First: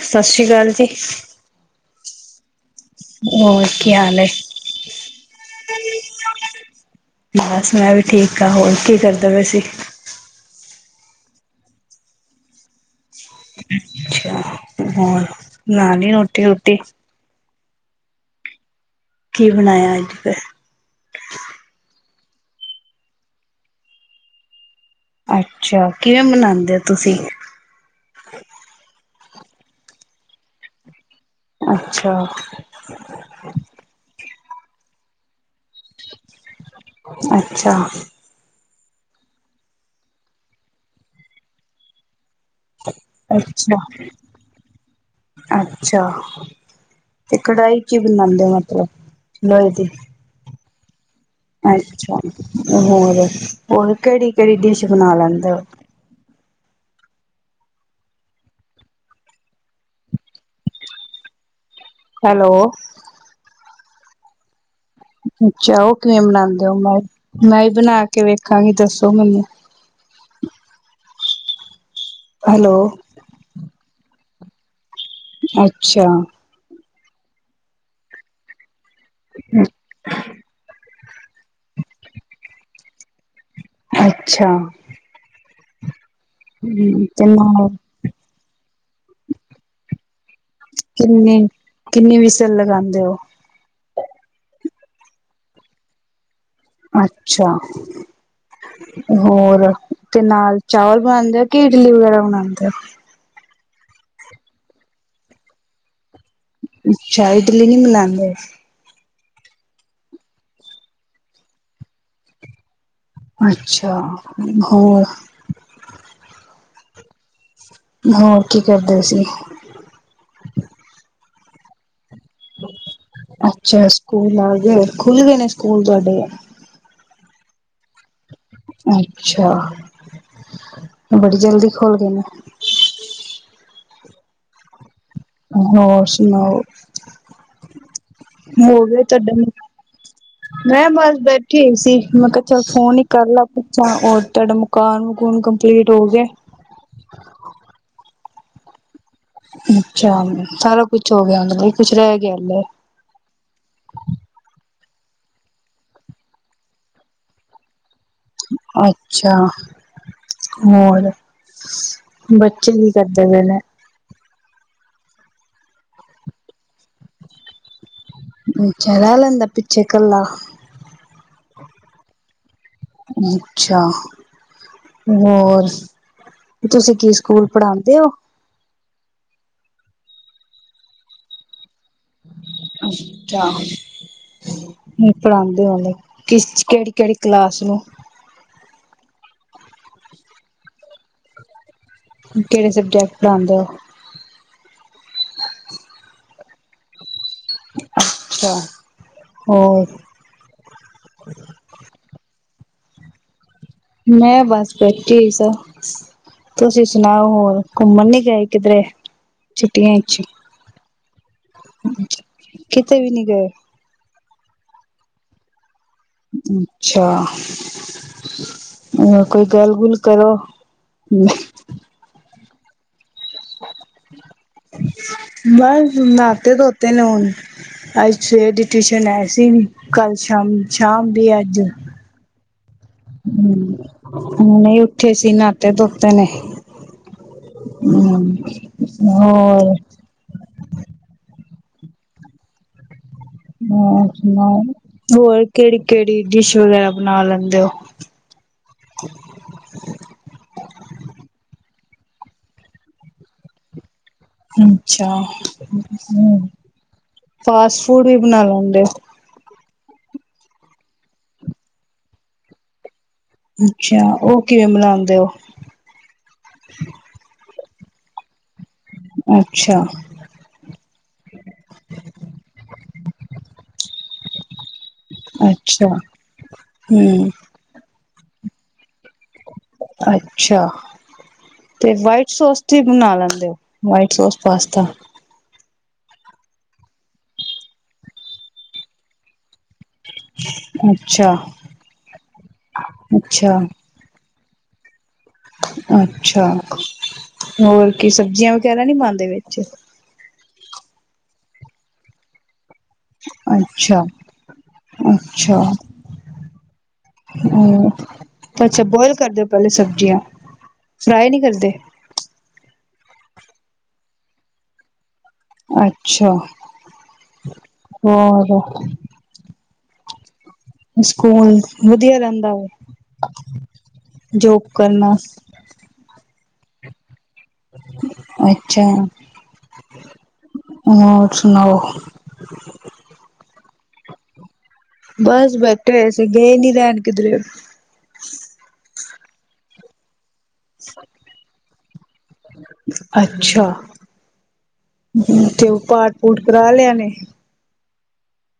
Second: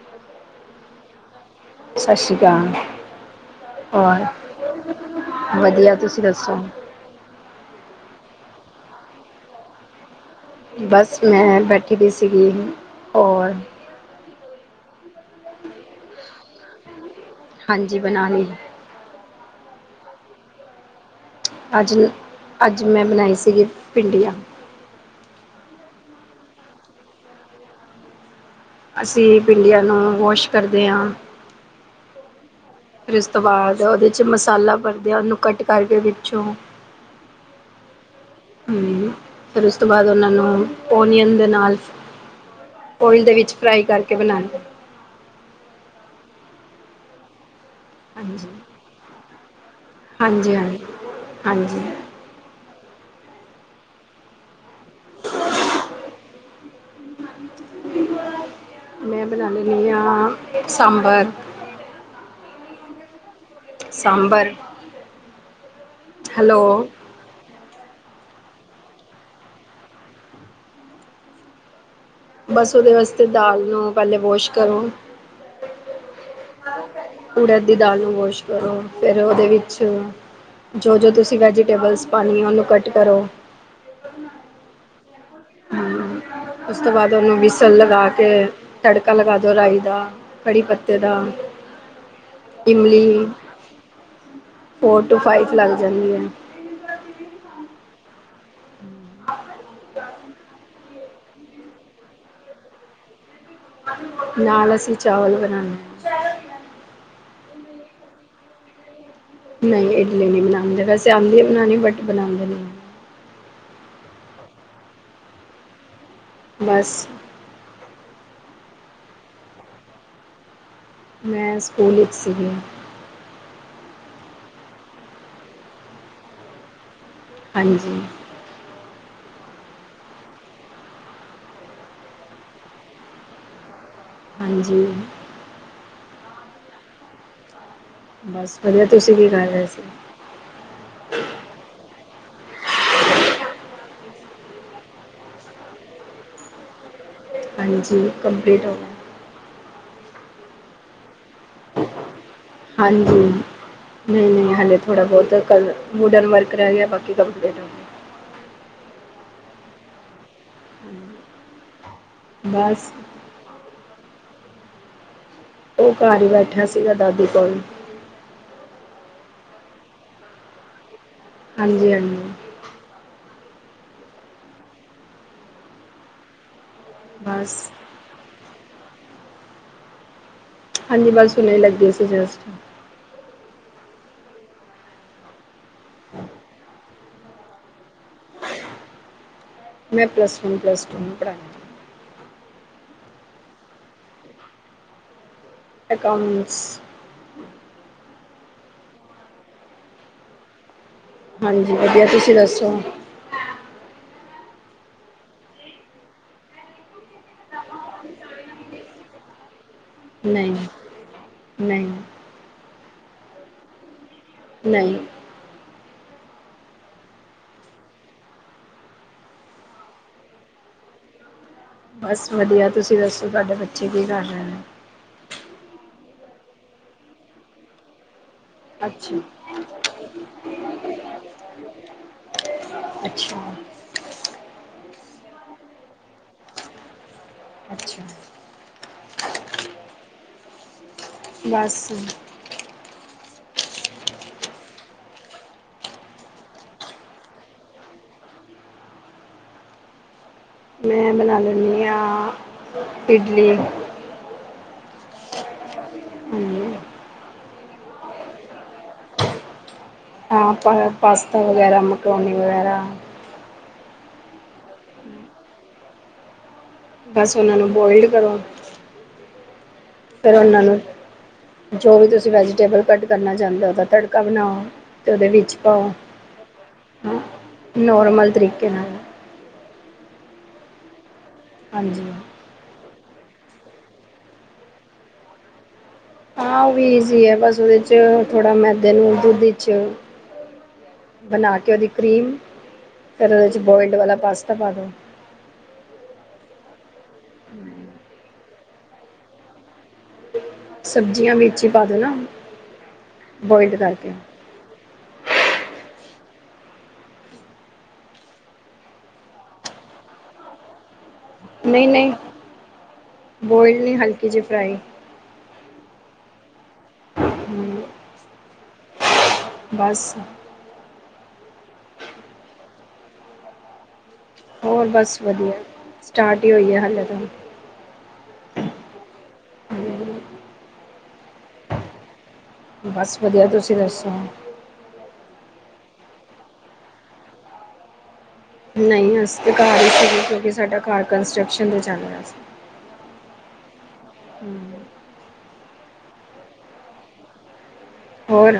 ਸਤਿ ਸ੍ਰੀ ਅਕਾਲ ਜੀ। ਸਤਿ ਸ਼੍ਰੀ ਅਕਾਲ। ਹੋਰ ਕੀ ਹਾਲ ਹੋਰ ਹੈ ਵਧੀਆ ਤੁਸੀਂ ਦੱਸੋ। ਬਸ ਮੈਂ ਵੀ ਠੀਕ ਹਾਂ ਹੋਰ ਕੀ ਕਰਦੇ ਪਏ ਸੀ। ਬਸ, ਮੈਂ ਬੈਠੀ ਸੀ, ਹੋਰ ਅੱਛਾ ਹੋਰ ਬਨਾਲੀ ਰੋਟੀ ਰੁਟੀ। ਹਾਂਜੀ, ਬਣਾਉ ਲਈ। ਕੀ ਬਣਾਇਆ ਅੱਜ ਫੇਰ। ਅੱਜ -ਅੱਜ, ਮੈਂ ਬਣਾਈ ਸੀਗੀ ਭਿੰਡੀਆਂ। ਅੱਛਾ ਕਿਵੇਂ ਮਨਾਉਂਦੇ ਹੋ, ਤੁਸੀਂ। ਅਸੀ ਭੀੜ੍ਹਿਆ ਨੂੰ ਵੋਸ਼ ਕਰਦੇ ਹਾਂ। ਅੱਛਾ। ਫਿਰ ਉਸ ਤੋਂ ਬਾਅਦ ਉਹਦੇ ਵਿਚ ਮਸਾਲਾ ਭਰਦਿਆ ਉਹਨੂੰ ਕੱਟ ਕਰਕੇ ਵਿੱਚੋਂ। ਅੱਛਾ, ਫਿਰ ਉਸ ਤੋਂ ਬਾਅਦ, ਉਹਨਾਂ ਨੂੰ ਓਨੀਅਨ ਦੇ ਨਾਲ। ਓਲ ਦੇ ਵਿੱਚ ਫਰਾਈ ਅੱਛਾ ਕਰਕੇ ਬਣਾਉਂਦੇ। ਅੱਛਾ, ਤੇ ਕੜਾਹੀ ਵਿਚ ਬਣਾਉਦੇ ਹਾਂਜੀ ਹੋ, ਮਤਲਬ ਲੋਹੇ ਦੀ। ਹਾਂਜੀ ਹਾਂਜੀ। ਹਾਂਜੀ ਅੱਛਾ, ਹੋਰ ਹੋਰ ਕਿਹੜੀ ਕਿਹੜੀ ਡਿਸ਼ ਬਣਾ ਲੈਂਦੇ ਹੋ। ਮੈਂ ਬਨਾਨੇ ਹਾਂ, ਸਾਂਬਰ। ਹੈਲੋ। ਸਾਂਬਰ। ਅੱਛਾ, ਉਹ ਕਿਵੇਂ ਬਣਾਉਂਦੇ ਹੋ ਹੈਲੋ, ਮੈਂ ਮੈਂ ਹੀ ਬਣਾ ਕੇ ਵੇਖਾਂਗੀ ਦੱਸੋ ਮੈਨੂੰ। ਬਸ ਹੈਲੋ ਉਹਦੇ ਵਾਸਤੇ ਦਾਲ ਨੂੰ ਪਹਿਲੇ ਵਾਸ਼ ਕਰੋ। ਅੱਛਾ। ਉੜਾ ਦੀ ਦਾਲ ਨੂੰ ਵਾਸ਼ ਕਰੋ ਫੇਿਰ ਉਹਦੇ ਵਿੱਚ। ਜੋ ਜੋ ਤੁਸੀਂ ਵੈਜੀਟੇਬਲਸ ਪਾਉਣੀ ਹੈਉਹਨੂੰ ਕੱਟ ਕਰੋ। ਅੱਛਾ। ਹੂੰ, ਉਸ ਤੋਂ ਹਮ ਬਾਅਦ ਤੇ ਉਹਨੂੰ ਨਾਲ ਬਿਸਣ ਲਗਾ ਕੇ ਤੜਕਾ ਲਗਾ ਦਿਉ ਰਾਈ ਦਾ। ਕੜੀ ਪੱਤੇ ਦਾ ਕਿੰਨੇ ਕਿੰਨੀ ਵਿਸਲ ਲਗਾਉਂਦੇ ਇਮਲੀ। ਹੋ ਫੋਰ ਟੂ ਫਾਈਵ ਲੱਗ ਜਾਂਦੀ ਹੈ। ਅੱਛਾ, ਹੋਰ ਤੇ ਨਾਲ ਚਾਵਲ ਬਣਦੇ। ਇਦਲੀ ਵਗੈਰਾ ਬਣਾਉਦੇ ਆ। ਨਾਲ ਅਸੀਂ ਚਾਵਲ ਬਣਾਉਦੇ ਹਾਂ। ਅੱਛਾ ਇਡਲੀ ਨੀ ਬੈੱਨੋਦੇ। ਨਹੀਂ ਇਡਲੀ ਨਹੀਂ ਬਣਾਉਂਦੇ ਵੈਸੇ ਆਉਂਦੀ ਬਣਾਉਣੀ ਬਟ ਬਣਾਉਂਦੇ ਅੱਛਾ ਹੋਰ ਬਸ ਹੋਰ ਕੀ ਕਰਦੇ ਸੀ। ਮੈਂ ਸਕੂਲ ਵਿੱਚ ਸੀਗੀ ਅੱਛਾ ਸਕੂਲ ਆ ਗਏ ਖੁੱਲ ਗਏ ਨੇ ਸਕੂਲ ਤੁਹਾਡੇ ਹਾਂਜੀ ਅੱਛਾ ਬੜੀ ਜਲਦੀ ਖੋਲ ਗਏ ਨੇ ਹਾਂਜੀ ਹੋਰ ਸੁਣਾਓ ਬਸ ਹੋ ਵਧੀਆ ਗਏ ਤੁਸੀਂ ਕੀ ਤੁਹਾਡੇ ਕਰ ਰਹੇ ਸੀ। ਮੈਂ ਬਸ ਬੈਠੀ ਹੀ ਸੀ ਮੈਂ ਕਿਹਾ ਚਲ ਫੋਨ ਹੀ ਕਰ ਲਾ ਪੁੱਛਾਂ [unintelligible] ਕਾਨੂ ਕੂਨ ਕੰਪਲੀਟ ਹੋ ਗਏ ਹਾਂਜੀ ਕੰਪਲੀਟ ਹੋ ਅੱਛਾ ਸਾਰਾ ਕੁਛ ਹੋ ਗਿਆ ਉਹ ਲਈ ਕੁਛ ਰਹਿ ਗਿਆ ਅੰਦਰ ਹਾਂਜੀ ਨਹੀਂ ਨਹੀਂ ਹਾਲੇ ਥੋੜਾ ਬਹੁਤ ਕ ਵੁਡਨ ਵਰਕ ਰਹਿ ਗਿਆ ਬਾਕੀ ਕੰਪਲੀਟ ਹੋ ਗਿਆ। ਅੱਛਾ ਹੋਰ ਬੱਚੇ ਕੀ ਬਸ ਕਰਦੇ [unintelligible] ਉਹ ਘਰ ਹੀ ਬੈਠਿਆ ਸੀਗਾ ਦਾਦੀ ਕੋਲ ਅੱਛਾ ਰਹਿ ਲੈਂਦਾ ਪਿੱਛੇ ਕੱਲਾ ਹਾਂਜੀ ਹਾਂਜੀ ਅੱਛਾ ਹੋਰ ਤੁਸੀਂ ਕੀ ਸਕੂਲ ਬਸ ਪੜਾਉਂਦੇ ਹੋ ਹਾਂਜੀ ਬਸ ਹੁਣੇ ਲੱਗਦੀ ਸੀ ਜਸਟ ਅੱਛਾ ਕੀ ਪੜ੍ਹਾਉਂਦੇ ਹੁਣੇ ਕਿਸ ਕਿਹੜੀ ਕਿਹੜੀ ਕਲਾਸ ਨੂੰ ਮੈਂ ਪਲਸ ਵਨ ਪਲਸ ਟੂ ਨੂੰ ਪੜਾਉਂਦੀ ਕਿਹੜੇ ਸਬਜੈਕਟ ਆਉਂਦੇ ਅਕਾਊਂਟਸ ਅੱਛਾ ਹੋਰ ਹਾਂਜੀ ਵਧੀਆ ਤੁਸੀਂ ਦੱਸੋ ਮੈਂ ਬਸ ਬੈਠੀ ਹੋਈ ਸਰ ਤੁਸੀਂ ਸੁਣਾਓ ਹੋਰ ਘੁੰਮਣ ਨੀ ਗਏ ਕਿਧਰੇ ਛੁੱਟੀਆਂ ਚ ਨਹੀਂ ਨਹੀਂ ਕਿਤੇੇ ਵੀ ਨੀ ਗਏ ਨਹੀਂ ਅੱਛਾ। ਹੋਰ ਕੋਈ ਗੱਲ ਗੁਲ ਕਰੋ ਬਸ ਵਧੀਆ ਤੁਸੀਂ ਦੱਸੋ ਤੁਹਾਡੇ ਬੱਚੇ ਕੀ ਕਰ ਰਹੇ ਨੇ ਬਸ ਨਹਾਤੇ ਧੋਤੇ ਨੇ ਹੁਣ ਅੱਜ ਛੇ ਟਿਊਸ਼ਨ ਹੈ ਅੱਛਾ ਸੀ ਵੀ ਕੱਲ ਸ਼ਾਮ ਸ਼ਾਮ ਵੀ ਅੱਜ ਅੱਛਾ ਹੂ ਹੁਣੇ ਉੱਠੇ ਸੀ ਨਾਤੇ ਧੋਤੇ ਨੇ ਹੂ ਅੱਛਾ ਹੋਰ ਬਸ ਹੋਰ ਸੁਣਾਓ ਹੋਰ ਕਿਹੜੀ ਕਿਹੜੀ ਡਿਸ਼ ਵਗੈਰਾ ਬਣਾ ਲੈਂਦੇ ਹੋ। [inaudible] [inaudible] ਮੈਂ ਬਣਾ ਲੈਂਦੀ ਹਾਂ ਇਡਲੀ ਅੱਛਾ ਹਾਂਜੀ ਫਾਸਟ ਫੂਡ ਵੀ ਬਣਾ ਲੈਂਦੇ ਹੋ ਹਾਂ ਪਾਸਤਾ ਵਗੈਰਾ ਮਕਰੋਨੀ ਵਗੈਰਾ ਅੱਛਾ ਉਹ ਕਿਵੇਂ ਬਨਾਉਂਦੇ ਉਹ ਬਸ ਉਹਨਾਂ ਨੂੰ ਬੋਆਇਲਡ ਕਰੋ ਅੱਛਾ ਫੇਰ ਉਹਨਾਂ ਨੂੰ ਜੋ ਵੀ ਤੁਸੀਂ ਵੈਜੀਟੇਬਲ ਕੱਟ ਕਰਨਾ ਚਾਹੁੰਦੇ ੳ ਉਹਦਾ ਤੜਕਾ ਬਨਾਓ। ਤੇ ਉਹਦੇ ਵਿੱਚ ਅੱਛਾ ਪਾਓ ਹਮ ਨੋਰਮਲ ਤਰੀਕੇ ਨਾਲ ਅੱਛਾ ਤੇ ਹਾਂਜੀ ਹਾਂ ਵਾਈਟ ਸੋਸ ਤੁਸੀਂ ਬਨਾ ਲੈਂਦੇ ੳ ਵਾਈਟ ਸੋਸ ਪਾਸਤਾ ਹਾਂ ਉਹ ਵੀ ਇਜ਼ੀ ਏ ਬਸ ਉਹਦੇ 'ਚ ਥੋੜ੍ਹਾ ਮੈਦੇ ਨੂੰ ਦੁੱਧ ਚ ਅੱਛਾ ਬਨਾ ਕੇ ਉਹਦੀ ਕਰੀਮ ਫੇਰ ਉਹਦੇ 'ਚ ਅੱਛਾ ਬੋਇਲਡ ਵਾਲਾ ਪਾਸਤਾ ਪਾ ਦੋ ਅੱਛਾ ਹੋਰ ਕੀ ਸਬਜ਼ੀਆਂ ਵਗੈਰਾ ਨਹੀਂ ਪਾਂਦੇ ਵਿੱਚ ਸਬਜ਼ੀਆਂ ਵਿਚ ਈ ਪਾ ਦੋ ਨਾ। ਬੋਇਲਡ ਅੱਛਾ ਕਰਕੇ ਅੱਛਾ। ਹੁ ਅੱਛਾ ਬੋਆਇਲ ਕਰਦੇ ਓ ਪਹਿਲੇ ਸਬਜ਼ੀਆਂ ਫਰਾਈ ਨੀ। ਨਹੀਂ ਨਹੀਂ ਬੋਇਲ ਨਹੀਂ ਹਲਕੀ ਜਿਹੀ ਫਰਾਈ। ਅੱਛਾ ਹੂੰ ਹੋਰ ਬਸ ਸਕੂਲ ਵਧੀਆ ਰਹਿੰਦਾ ਵੇ ਜੋਬ ਹੋਰ ਕਰਨਾ। ਬਸ ਵਧੀਆ ਸਟਾਰਟ ਹੀ ਹੋਈ ਏ ਹਾਲੇ ਤੇ। ਅੱਛਾ ਹਮ, ਹੋਰ ਸੁਨਾੳ। ਬਸ ਵਧੀਆ ਤੁਸੀਂ ਦੱਸੋ ਬਸ ਬੈਠੇ ਹੋਏ ਸੀ ਗਏ ਨੀ ਰਹਿਣ ਕਿਧਰੇ। ਨਹੀਂ ਅਸੀਂ ਤਾਂ ਘਰ ਹੀ ਸ਼ੁਰੂ ਕਿਉਂਕਿ ਸਾਡਾ ਘਰ ਕੰਸਟਰਕਸ਼ਨ ਤੇ ਚੱਲ ਰਿਹਾ ਸੀ। ਅੱਛਾ ਹੁ ਹੁ ਤੇ ਉਹ ਪਾਠ ਪੂਠ ਕਰਾ ਲਿਆ ਨੇ। ਹੋਰ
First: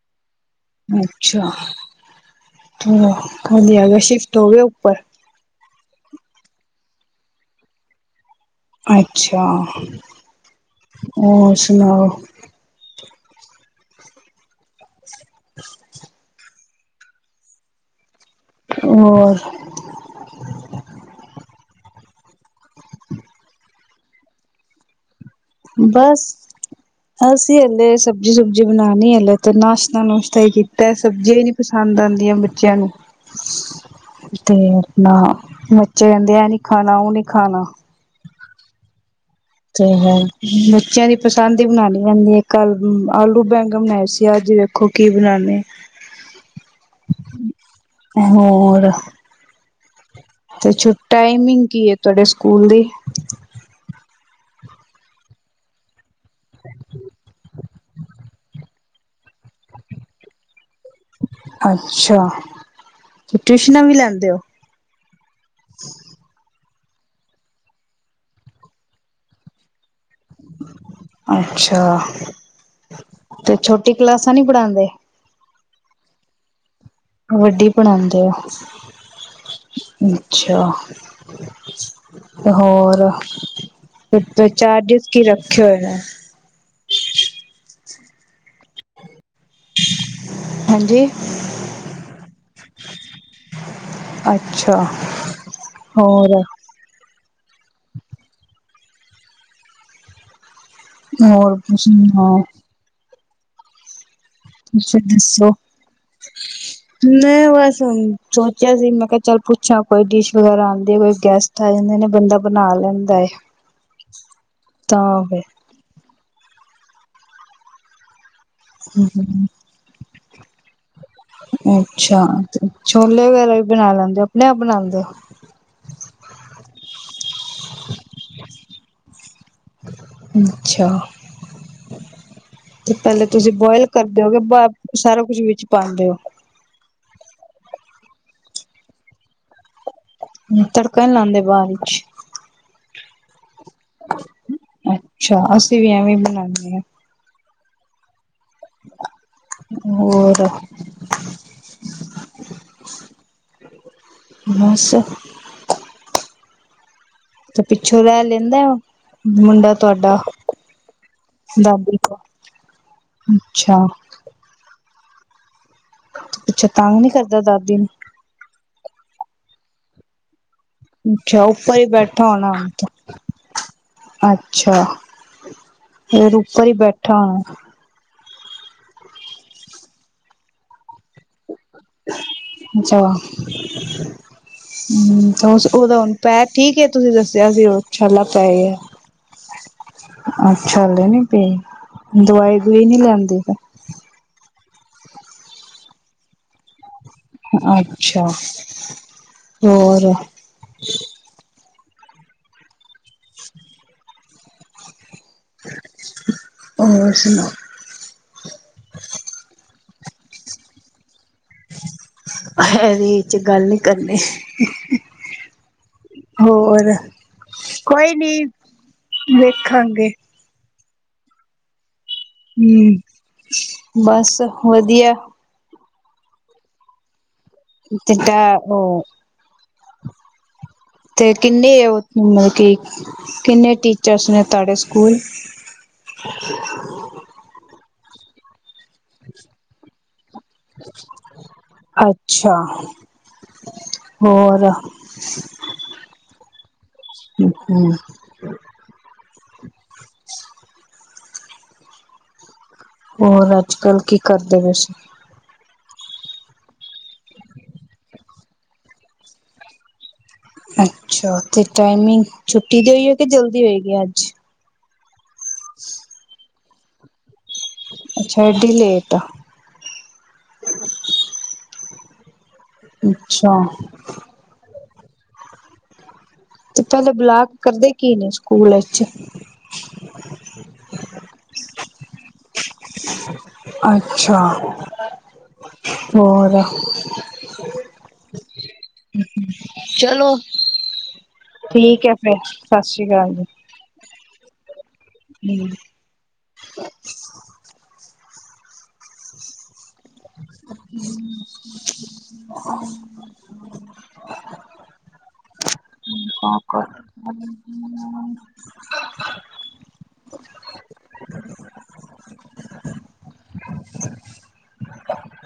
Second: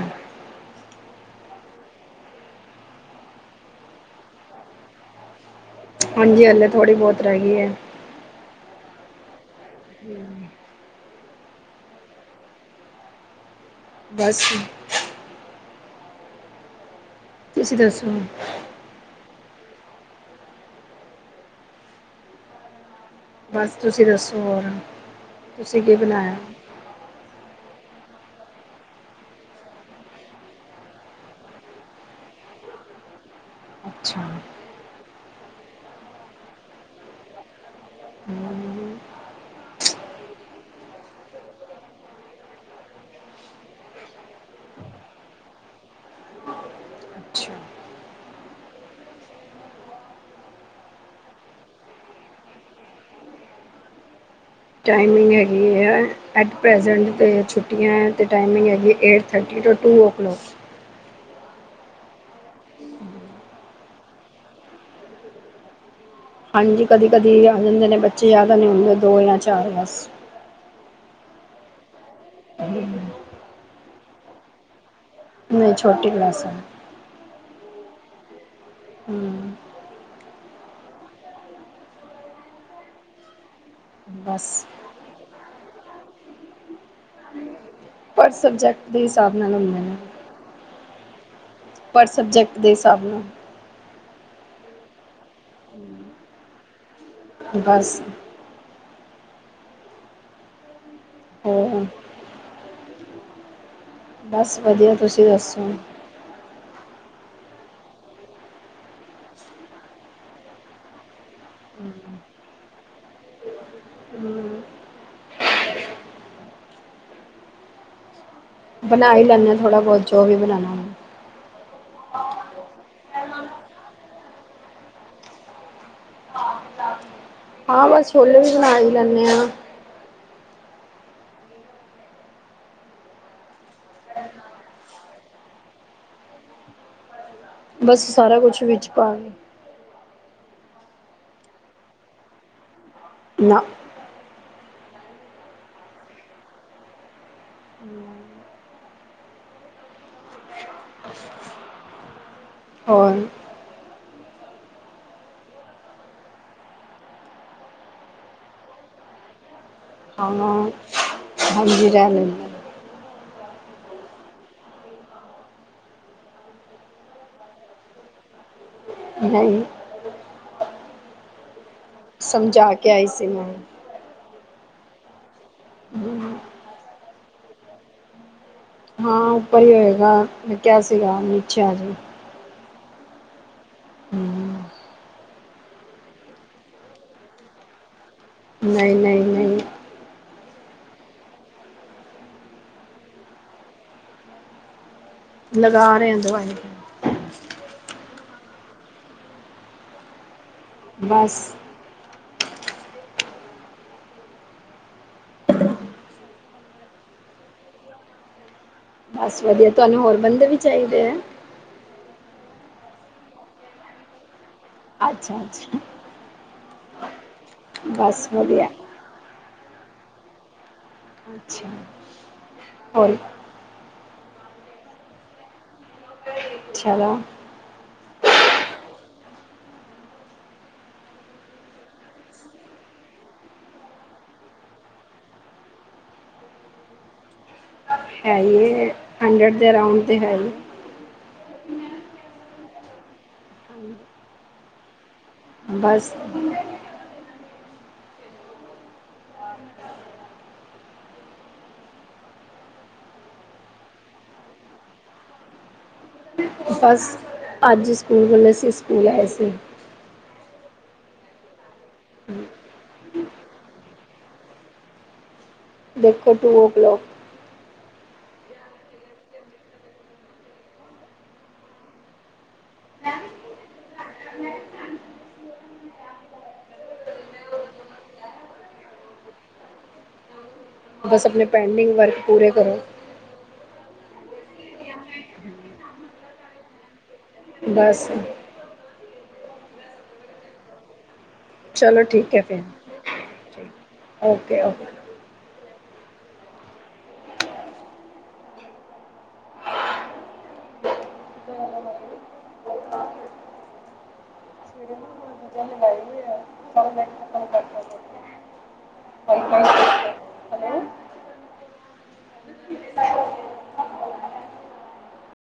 ਅੱਛਾ ਕੀ ਆ ਗਿਆ ਸ਼ਿਫਟ ਹੋਵੇ ਉੱਪਰ [unintelligible] ਹਾਂਜੀ ਹਲੇ ਥੋੜ੍ਹੀ ਬਹੁਤ ਰਹਿ ਗਈ ਏ। ਅੱਛਾ ਹੁ ਹੋਰ ਸੁਣਾਓ। ਬਸ [inaudible] ਤੁਸੀਂ ਦੱਸੋ। ਹੋਰ ਬਸ ਤੁਸੀਂ ਦੱਸੋ ਹੋਰ ਤੁਸੀਂ ਕੀ ਬਸ ਬਣਾਇਆ ਅਸੀਂ ਹਲੇ ਸਬਜ਼ੀ ਸੁਬਜੀ ਬਨਾਣੀ ਹਲੇ ਤੇ ਨਾਸ਼ਤਾ ਨੁਸ਼ਤਾ ਹੀ ਕੀਤਾ ਸਬਜ਼ੀ ਨੀ ਪਸੰਦ ਆਂਦੀਆਂ ਬੱਚਿਆਂ ਨੂੰ [inaudible] ਤੇ ਆਪਣਾ ਬੱਚੇ ਕਹਿੰਦੇ ਇਹ ਨੀ ਖਾਨਾ ਉਹ ਨੀ ਖਾਨਾ ਹਮ, ਤੇ ਬੱਚਿਆਂ ਦੀ ਪਸੰਦ ਹੀ ਬਨਾਨੀ ਪੈਂਦੀ ਏ ਕੱਲ ਆਲੂ ਬੈਂਗਨ ਬਨਾਏ ਸੀ ਅੱਜ ਦੇਖੋ ਕੀ ਬਨਾਨੇ ਆ। ਹ [unintelligible] ਹੋਰ ਤੇ ਟਾਈਮਿੰਗ ਕੀ ਏ ਤੁਹਾਡੇ ਸਕੂਲ ਦੀ ਟਾਈਮਿੰਗ ਹੈਗੀ ਏ ਐਟ ਪ੍ਰੈਜੈਂਟ ਤੇ ਛੁੱਟੀਆਂ ਤੇ ਟਾਈਮਿੰਗ ਹੈਗੀ eight thirty to two o'clock ਅੱਛਾ ਤੇ ਟਿਊਸ਼ਨਾਂ ਵੀ ਲੈਂਦੇ ੳ ਹਾਂਜੀ ਕਦੀ ਕਦੀ ਆ ਜਾਂਦੇ ਨੇ ਬੱਚੇ ਜਿਆਦਾ ਨਹੀਂ ਹੁੰਦੇ ਦੋ ਜਾਂ ਚਾਰ ਬਸ ਅੱਛਾ, ਤੇ ਛੋਟੀ ਕਲਾਸਾਂ ਨੀ ਪੜਾਂਦੇ? ਨਈ ਛੋਟੀ ਕਲਾਸ ਆ। ਬੱਡੀ ਪੜਾਂਦੇ ਓ? ਹੂੰ। ਅੱਛਾ, ਹੋਰ? ਬਸ [unintelligible] ਚਾਰਜੇਸ ਕੀ ਰੱਖੇ ਹੋਏ ਐ? ਹਰ ਸਬਜੈਕਟ ਦੇ ਹਿਸਾਬ ਨਾਲ ਹੁੰਦੈ ਨੇ। ਹਾਂਜੀ। ਪਰ ਸਬਜੈਕਟ ਦੇ ਹਿਸਾਬ ਨਾਲ। ਅੱਛਾ, ਹੋਰ? ਬਾਸ। ਹੋਰ ਕੁਛ ਨੀ, ਹਾਂ। ਤੁਸੀਂ ਦੱਸੋ? ਮੈਂ ਬਾਸ ਹੂਨ ਸੋਚੇਆ ਸੀ ਮੈਂ ਕੇਆ ਚੱਲ ਪੁੱਛਾਂ ਕੋਈ ਡਿਸ਼ ਵਗੈਰਾ ਆਂਦੀ ਹੈ ਕੋਈ ਗੈਸਟ [unintelligible] ਬੰਦਾ ਬਨਾ ਲੈਂਦਾ ਏ। [inaudible] [unintelligible] ਬਨਾ ਈ ਹਮ ਲੈਂਨੇ ਆ ਥੋੜਾ ਬੋਤ ਜੋ ਵੀ ਬਣਾਨਾ ਹੋਂਦਾ। ਅੱਛਾ, ਤੇ ਛੋਲੇ ਵਗੈਰਾ ਵੀ ਬਨਾ ਲੈਂਦੇ ਓ ਅਪਨੇ ਆਪ ਬਣਾਦੇ ਓ? ਹਾਂ ਬਸ ਛੋਲੇ ਵੀ ਬਣਾ ਈ ਲੈਂਨੇ ਆਂ। ਅੱਛਾ। ਤੇ ਪੈਲੇ ਤੁਸੀਂ ਬੋਏਲ ਕਰਦੇ ਓ ਕੇ ਬਾ, ਸਾਰਾ ਕੁਜ ਵਿੱਚ ਪਾਂਦੇ ਓ? ਬਸ ਸਾਰਾ ਕੁਛ ਵਿੱਚ ਪਾ ਕੇ। ਹੂੰ, ਤੜਕਾ ਨੀ ਲਾਂਦੇ ਬਾਦੀ ਚ? ਨਾ। ਅੱਛਾ, ਅਸੀਂ ਵੀ ਐਵੇਂ ਈ ਬਣਾਨੇ ਆ। ਹੂੰ। ਹੋਰ? ਹੋਰ? ਬਾੱਸ। ਅੱਛਾ, ਪਿੱਛੋਂ ਰੈ ਲੈਂਦਾ ਮੁੰਡਾ ਤੁਆਡਾ? ਹਾਂ ਹਾਂਜੀ ਦਾਦੀ ਰਹਿ ਕੋਲ, ਲੈਂਦਾ ਅੱਛਾ। ਪਿਛੋ ਤਾੰਗ ਨੀ ਕਰਦਾ ਦਾਦੀ ਨੂੰ? ਨਈ। ਅੱਛਾ ਉੱਪਰ ਈ ਬੈਠਾ ਹੋਣਾ ਸਮਝਾ ਕੇ ਆਈ ਸੀ ਮੈਂ ਅੱਛਾ, ਫੇਰ ਉਪਰ ਈ ਬੈਠਾ ਹੋਣਾ? ਹਾਂ, ਉੱਪਰ ਈ ਹੋਏਗਾ ਮੈਂ ਕੇਆ ਸੀਗਾ ਨੀਚੇ ਆ ਜਾਈ। ਅੱਛਾ। ਹੂੰ, ਓਦਾ ਹੁਨ ਪੈਰ ਠੀਕ ਏ? ਤੁਸੀ ਦੱਸੇਆ ਸੀ ਓ ਛਾਲਾ ਪੈ ਗੇਆ। ਨਈ-ਨਈ। ਆ ਛਾਲੇ ਨੀ ਪਏ, ਦਵਾਈ-ਦੂਵਈ ਨੀ ਲੈਂਦੀ? ਲਗਾ ਰੇ ਆ ਦਵਾਈ। ਅੱਛਾ, ਹੋਰ? ਬੱਸ। ਹੋਰ ਸੁਨਾਓ। ਬਸ ਵਦੀਆ, ਤੁਆਨੂੰ ਹੋਰ ਬੰਦੇ ਵੀ ਚਾਈਦੇ ਆ? ਐਦੇ ਵਿੱਚ ਗੱਲ ਨੀ ਕਰਨੀ। ਅੱਛਾ-ਅੱਛਾ। ਹੋਰ, ਕੋਈ ਬਸ ਨੀ ਵਧੀਆ ਵੇਖਾਂਗੇ। ਅੱਛਾ। ਹੂੰ ਹੋਰ ਬਸ ਵਧੀਆ। ਚਲੈ। ਜਿਦਾ ਉਹ ਤੇ ਕਿੰਨੇ ਉਹ ਮਤਲਬ ਕਿ, ਕਿੰਨੇ ਟੀਚਰਸ ਨੇ ਤੁਹਾਡੇ ਸਕੂਲ? [inaudible] ਹੈਗੇ ਨੇ, ਹੰਡਰਡ ਦੇ ਅਰਾਂਓਡ ਤੇ ਹੈ ਹੀ। ਅੱਛਾ ਹੋਰ। ਬਸ ਅੱਛਾ ਹੋਰ ਅੱਜ ਕੱਲ ਕੀ ਕਰਦੇ ਪੀਸੀ? ਬਸ ਅੱਜ ਸਕੂਲ ਖੁੱਲੇ ਸੀ, ਸਕੂਲ ਆਏ ਸੀ। ਅੱਛਾ। ਤੇ ਟਾਈਮਿੰਗ ਛੁੱਟੀ ਦੀ ਹੈ। ਕਿ ਜਲਦੀ ਹੋਏਗੀ ਅੱਜ? ਦੇਖੋ ਟੂ ਓ ਕਲੋਕ। ਅੱਛਾ ਐਡੀ ਲੇਟ। ਅੱਛਾ। ਤੇ ਪਹਿਲੇ ਬਲਾਕ ਕਰਦੇ ਕੀ ਨੇ ਸਕੂਲ ਵਿਚ? ਬਸ ਆਪਣੇ ਪੈਂਡਿੰਗ ਵਰਕ ਪੂਰੇ ਕਰੋ। ਅੱਛਾ ਹੋਰ? ਬਸ। ਚਲੋ ਠੀਕ ਹੈ ਫੇਰ, ਸਤਿ ਸ੍ਰੀ ਅਕਾਲ ਜੀ। Okay okay. ਹੂੰ [inaudible] [unintelligible] [unintelligible]